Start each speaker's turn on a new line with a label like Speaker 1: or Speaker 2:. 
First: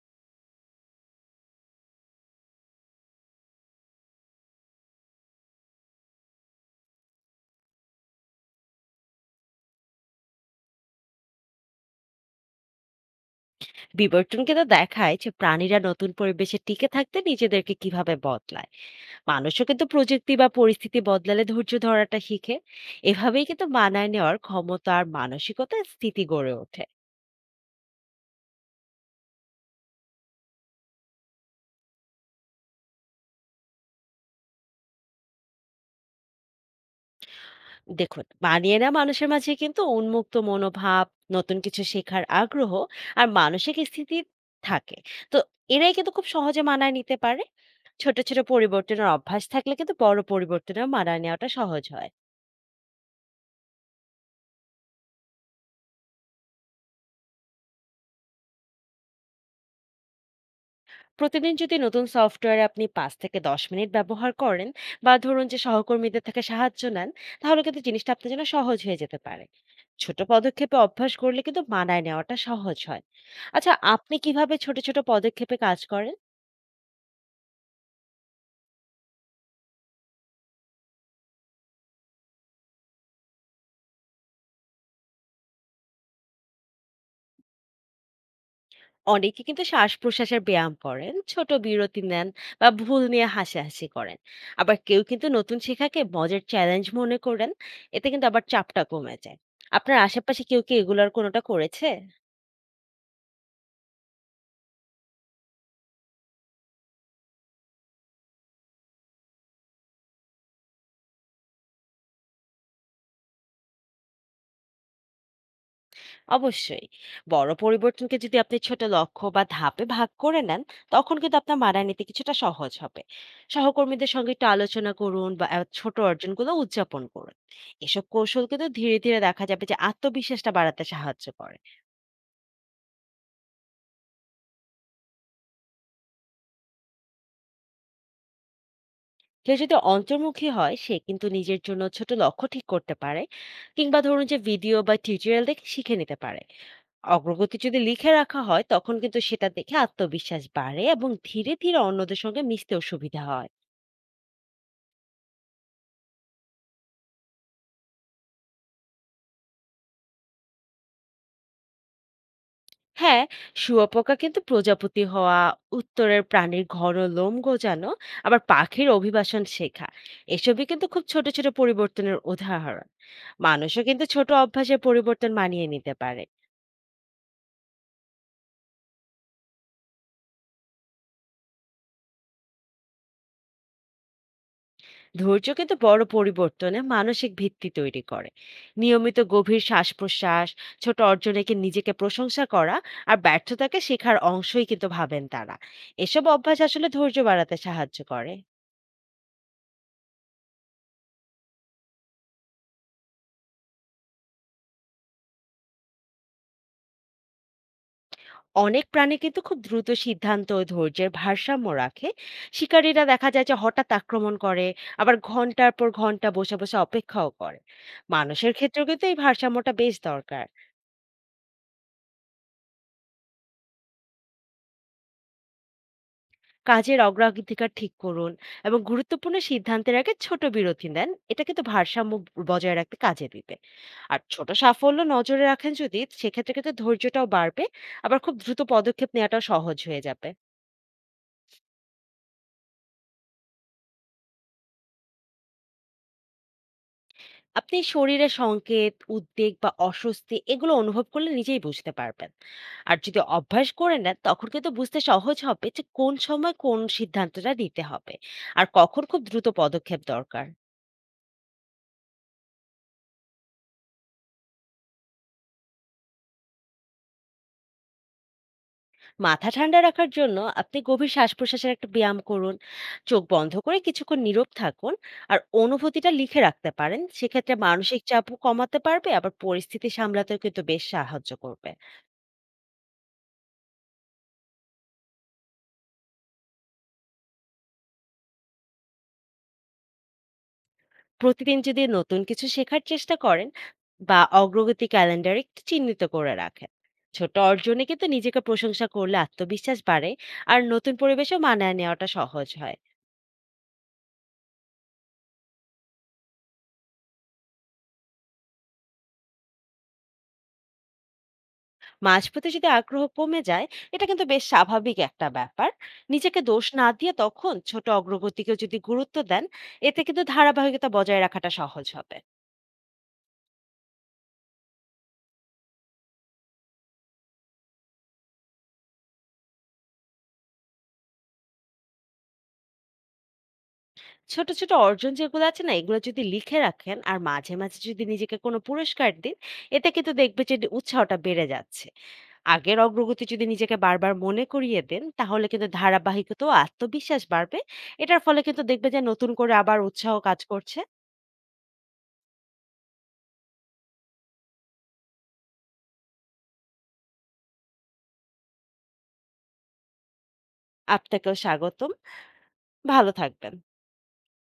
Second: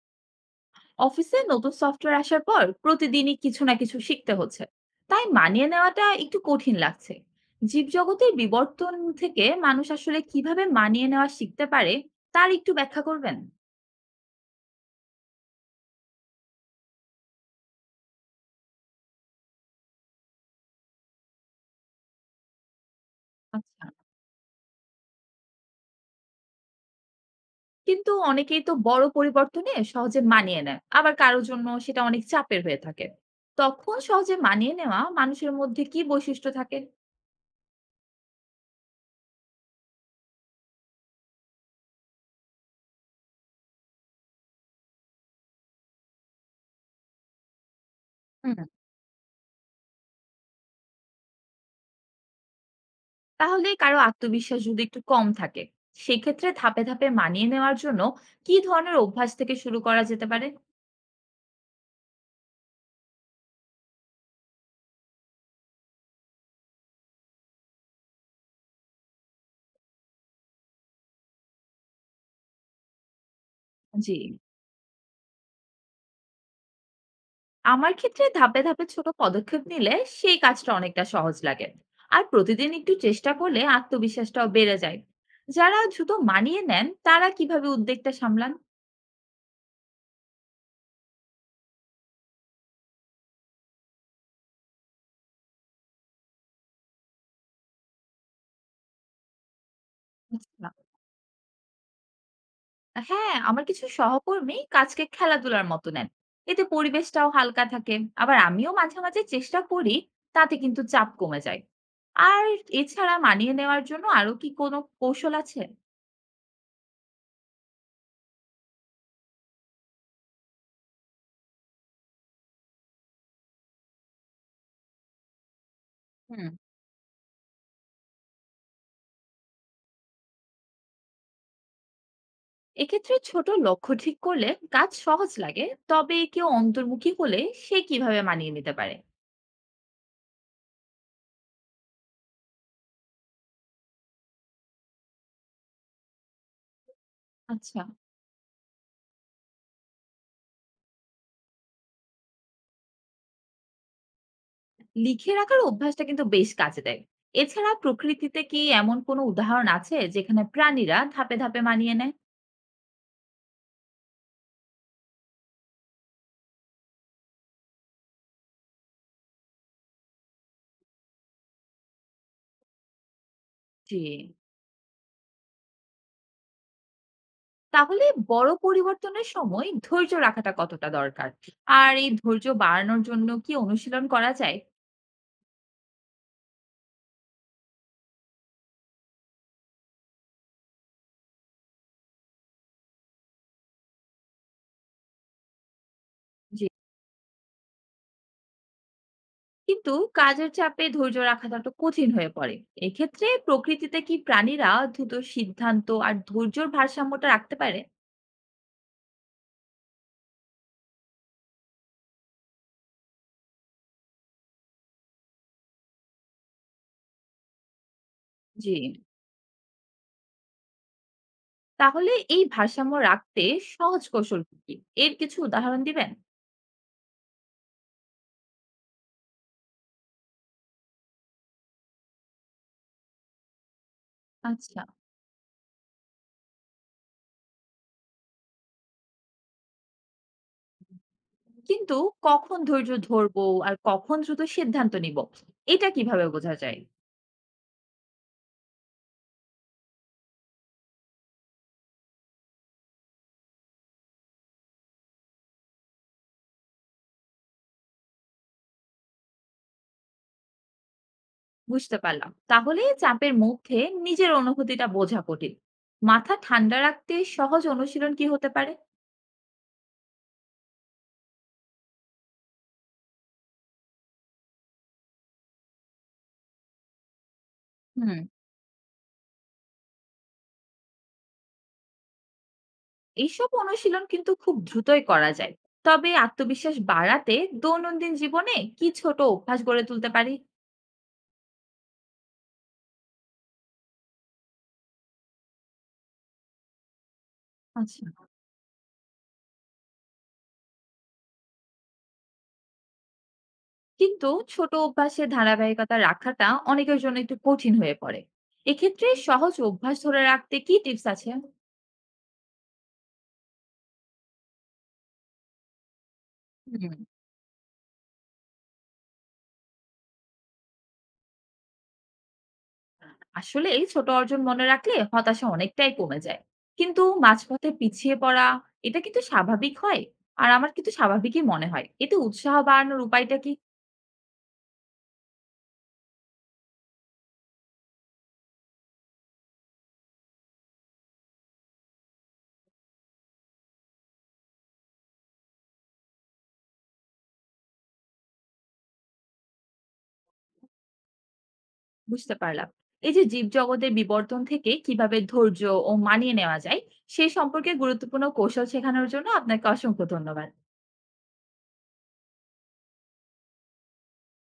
Speaker 1: অফিসে নতুন সফটওয়্যার আসার পর প্রতিদিনই কিছু না কিছু শিখতে হচ্ছে, তাই মানিয়ে নেওয়াটা একটু কঠিন লাগছে। জীবজগতের বিবর্তন থেকে মানুষ আসলে কিভাবে মানিয়ে নেওয়া শিখতে পারে, তার একটু ব্যাখ্যা করবেন।
Speaker 2: বিবর্তন কিন্তু দেখায় যে প্রাণীরা নতুন পরিবেশে টিকে থাকতে নিজেদেরকে কিভাবে বদলায়। মানুষও কিন্তু প্রযুক্তি বা পরিস্থিতি বদলালে ধৈর্য ধরাটা শিখে। এভাবেই কিন্তু
Speaker 1: আচ্ছা,
Speaker 2: মানায় নেওয়ার ক্ষমতা আর মানসিকতা স্থিতি গড়ে ওঠে।
Speaker 1: কিন্তু অনেকেই তো বড় পরিবর্তনে সহজে মানিয়ে নেয়, আবার কারোর জন্য সেটা অনেক চাপের হয়ে থাকে। তখন সহজে মানিয়ে নেওয়া মানুষের মধ্যে কি বৈশিষ্ট্য থাকে?
Speaker 2: দেখুন, মানিয়ে নেওয়া মানুষের মাঝে কিন্তু উন্মুক্ত মনোভাব, নতুন কিছু শেখার আগ্রহ আর মানসিক স্থিতি থাকে। তো এরাই কিন্তু খুব সহজে মানায় নিতে পারে। ছোট ছোট পরিবর্তনের অভ্যাস থাকলে কিন্তু বড় পরিবর্তনেও মানায় নেওয়াটা সহজ হয়।
Speaker 1: তাহলে কারো আত্মবিশ্বাস যদি একটু কম থাকে, সেক্ষেত্রে ধাপে ধাপে মানিয়ে নেওয়ার জন্য কি ধরনের অভ্যাস থেকে শুরু করা যেতে পারে?
Speaker 2: প্রতিদিন যদি নতুন সফটওয়্যার আপনি ৫ থেকে ১০ মিনিট ব্যবহার করেন বা ধরুন যে সহকর্মীদের থেকে সাহায্য নেন, তাহলে কিন্তু জিনিসটা আপনার জন্য সহজ হয়ে যেতে পারে। ছোট পদক্ষেপে অভ্যাস করলে কিন্তু মানায় নেওয়াটা সহজ হয়। আচ্ছা,
Speaker 1: জি,
Speaker 2: আপনি কিভাবে ছোট, ছোট পদক্ষেপে কাজ করেন?
Speaker 1: আমার ক্ষেত্রে ধাপে ধাপে ছোট পদক্ষেপ নিলে সেই কাজটা অনেকটা সহজ লাগে। আর প্রতিদিন একটু চেষ্টা করলে আত্মবিশ্বাসটাও বেড়ে যায়। যারা দ্রুত মানিয়ে নেন, তারা কিভাবে উদ্বেগটা সামলান?
Speaker 2: অনেকে কিন্তু শ্বাস-প্রশ্বাসের ব্যায়াম করেন, ছোট বিরতি নেন বা ভুল নিয়ে হাসাহাসি করেন। আবার কেউ কিন্তু নতুন শেখাকে মজার চ্যালেঞ্জ মনে করেন। এতে কিন্তু আবার চাপটা কমে যায়। আপনার আশেপাশে কেউ
Speaker 1: আচ্ছা।
Speaker 2: কি এগুলোর কোনোটা করেছে?
Speaker 1: হ্যাঁ, আমার কিছু সহকর্মী কাজকে খেলাধুলার মতো নেন। এতে পরিবেশটাও হালকা থাকে। আবার আমিও মাঝে, মাঝে চেষ্টা করি, তাতে কিন্তু চাপ কমে যায়। আর এছাড়া মানিয়ে নেওয়ার জন্য আরো কি কোনো কৌশল আছে?
Speaker 2: অবশ্যই। বড় পরিবর্তনকে যদি আপনি ছোট লক্ষ্য বা ধাপে ভাগ করে নেন, তখন কিন্তু আপনার মানায় নিতে কিছুটা সহজ হবে। সহকর্মীদের সঙ্গে একটু আলোচনা করুন বা ছোট
Speaker 1: হুম।
Speaker 2: অর্জনগুলো উদযাপন করুন। এসব কৌশল কিন্তু ধীরে ধীরে দেখা যাবে যে আত্মবিশ্বাসটা বাড়াতে সাহায্য করে।
Speaker 1: এক্ষেত্রে ছোট লক্ষ্য ঠিক করলে কাজ সহজ লাগে। তবে কেউ অন্তর্মুখী হলে সে কিভাবে মানিয়ে নিতে পারে?
Speaker 2: কেউ যদি অন্তর্মুখী হয়, সে কিন্তু নিজের জন্য ছোট লক্ষ্য ঠিক করতে পারে, কিংবা ধরুন যে ভিডিও বা টিউটোরিয়াল দেখে শিখে নিতে পারে। অগ্রগতি যদি
Speaker 1: আচ্ছা,
Speaker 2: লিখে রাখা হয়, তখন কিন্তু সেটা দেখে আত্মবিশ্বাস বাড়ে এবং ধীরে ধীরে অন্যদের সঙ্গে মিশতেও সুবিধা হয়।
Speaker 1: লিখে রাখার অভ্যাসটা কিন্তু বেশ কাজে দেয়। এছাড়া প্রকৃতিতে কি এমন কোনো উদাহরণ আছে যেখানে প্রাণীরা ধাপে, ধাপে মানিয়ে নেয়?
Speaker 2: হ্যাঁ, শুঁয়োপোকা কিন্তু প্রজাপতি হওয়া, উত্তরের প্রাণীর ঘন লোম গজানো, আবার পাখির অভিবাসন শেখা, এসবই কিন্তু খুব ছোট ছোট পরিবর্তনের উদাহরণ। মানুষও
Speaker 1: জি।
Speaker 2: কিন্তু ছোট অভ্যাসে পরিবর্তন মানিয়ে নিতে পারে।
Speaker 1: তাহলে বড় পরিবর্তনের সময় ধৈর্য রাখাটা কতটা দরকার? আর এই ধৈর্য বাড়ানোর জন্য কি অনুশীলন করা যায়?
Speaker 2: ধৈর্য কিন্তু বড় পরিবর্তনে মানসিক ভিত্তি তৈরি করে। নিয়মিত গভীর শ্বাস প্রশ্বাস, ছোট অর্জনেকে নিজেকে প্রশংসা করা আর ব্যর্থতাকে শেখার অংশই কিন্তু ভাবেন তারা। এসব অভ্যাস
Speaker 1: জি।
Speaker 2: আসলে ধৈর্য বাড়াতে সাহায্য করে।
Speaker 1: কিন্তু কাজের চাপে ধৈর্য রাখাটা তো কঠিন হয়ে পড়ে। এক্ষেত্রে প্রকৃতিতে কি প্রাণীরা দ্রুত সিদ্ধান্ত আর ধৈর্যর ভারসাম্যটা রাখতে পারে?
Speaker 2: অনেক প্রাণী কিন্তু খুব দ্রুত সিদ্ধান্ত ও ধৈর্যের ভারসাম্য রাখে। শিকারীরা দেখা যায় যে হঠাৎ আক্রমণ করে, আবার ঘন্টার পর ঘন্টা বসে বসে অপেক্ষাও করে। মানুষের
Speaker 1: জি।
Speaker 2: ক্ষেত্রেও কিন্তু এই ভারসাম্যটা বেশ দরকার।
Speaker 1: তাহলে এই ভারসাম্য রাখতে সহজ কৌশল কি? কি? এর কিছু উদাহরণ দিবেন?
Speaker 2: কাজের অগ্রাধিকার ঠিক করুন এবং গুরুত্বপূর্ণ সিদ্ধান্তের আগে ছোট বিরতি নেন, এটা কিন্তু ভারসাম্য বজায় রাখতে কাজে দিবে। আর ছোট
Speaker 1: আচ্ছা।
Speaker 2: সাফল্য নজরে রাখেন যদি, সেক্ষেত্রে কিন্তু ধৈর্যটাও বাড়বে। আবার খুব দ্রুত পদক্ষেপ নেওয়াটাও সহজ হয়ে যাবে।
Speaker 1: কিন্তু কখন ধৈর্য ধরবো আর কখন দ্রুত সিদ্ধান্ত নিব, এটা কিভাবে বোঝা যায়?
Speaker 2: আপনি শরীরের সংকেত, উদ্বেগ বা অস্বস্তি এগুলো অনুভব করলে নিজেই বুঝতে পারবেন। আর যদি অভ্যাস করে নেন, তখন কিন্তু বুঝতে সহজ হবে যে কোন সময় কোন সিদ্ধান্তটা নিতে হবে আর কখন খুব দ্রুত পদক্ষেপ দরকার।
Speaker 1: বুঝতে পারলাম। তাহলে চাপের মধ্যে নিজের অনুভূতিটা বোঝা কঠিন। মাথা ঠান্ডা রাখতে সহজ অনুশীলন কি হতে পারে?
Speaker 2: মাথা ঠান্ডা রাখার জন্য আপনি গভীর শ্বাস প্রশ্বাসের একটা ব্যায়াম করুন, চোখ বন্ধ করে কিছুক্ষণ নীরব থাকুন আর অনুভূতিটা লিখে রাখতে পারেন। সেক্ষেত্রে মানসিক
Speaker 1: হুম।
Speaker 2: চাপও কমাতে পারবে, আবার পরিস্থিতি সামলাতেও কিন্তু বেশ সাহায্য করবে।
Speaker 1: এইসব অনুশীলন কিন্তু খুব দ্রুতই করা যায়। তবে আত্মবিশ্বাস বাড়াতে দৈনন্দিন জীবনে কি ছোট অভ্যাস গড়ে তুলতে পারি?
Speaker 2: প্রতিদিন যদি নতুন কিছু শেখার চেষ্টা করেন বা অগ্রগতি ক্যালেন্ডারে একটু চিহ্নিত করে রাখেন, ছোট অর্জনে
Speaker 1: আচ্ছা।
Speaker 2: কিন্তু নিজেকে প্রশংসা করলে আত্মবিশ্বাস বাড়ে আর নতুন পরিবেশে মানায় নেওয়াটা সহজ হয়।
Speaker 1: কিন্তু ছোট অভ্যাসে ধারাবাহিকতা রাখাটা অনেকের জন্য একটু কঠিন হয়ে পড়ে। এক্ষেত্রে সহজ অভ্যাস ধরে রাখতে কি টিপস আছে?
Speaker 2: মাঝপথে যদি আগ্রহ কমে যায়, এটা কিন্তু বেশ স্বাভাবিক একটা ব্যাপার। নিজেকে দোষ না
Speaker 1: হুম।
Speaker 2: দিয়ে তখন ছোট অগ্রগতিকে যদি গুরুত্ব দেন, এতে কিন্তু ধারাবাহিকতা বজায় রাখাটা সহজ হবে।
Speaker 1: আসলে এই ছোট অর্জন মনে রাখলে হতাশা অনেকটাই কমে যায়। কিন্তু মাঝপথে পিছিয়ে পড়া, এটা কিন্তু স্বাভাবিক হয়। আর আমার কিন্তু স্বাভাবিকই মনে হয়, এতে উৎসাহ বাড়ানোর উপায়টা কি?
Speaker 2: ছোট, ছোট অর্জন যেগুলো আছে না, এগুলো যদি লিখে রাখেন আর মাঝে, মাঝে যদি নিজেকে কোনো পুরস্কার দিন, এতে কিন্তু দেখবে যে উৎসাহটা বেড়ে যাচ্ছে। আগের অগ্রগতি যদি নিজেকে বারবার মনে করিয়ে দেন, তাহলে কিন্তু ধারাবাহিকতা ও আত্মবিশ্বাস বাড়বে। এটার ফলে কিন্তু দেখবে যে নতুন করে আবার উৎসাহ কাজ করছে।
Speaker 1: বুঝতে পারলাম। এই যে জীব জগতের বিবর্তন থেকে কিভাবে ধৈর্য ও মানিয়ে নেওয়া যায় সেই সম্পর্কে গুরুত্বপূর্ণ কৌশল শেখানোর জন্য আপনাকে অসংখ্য ধন্যবাদ।
Speaker 2: আপনাকেও স্বাগতম। ভালো থাকবেন।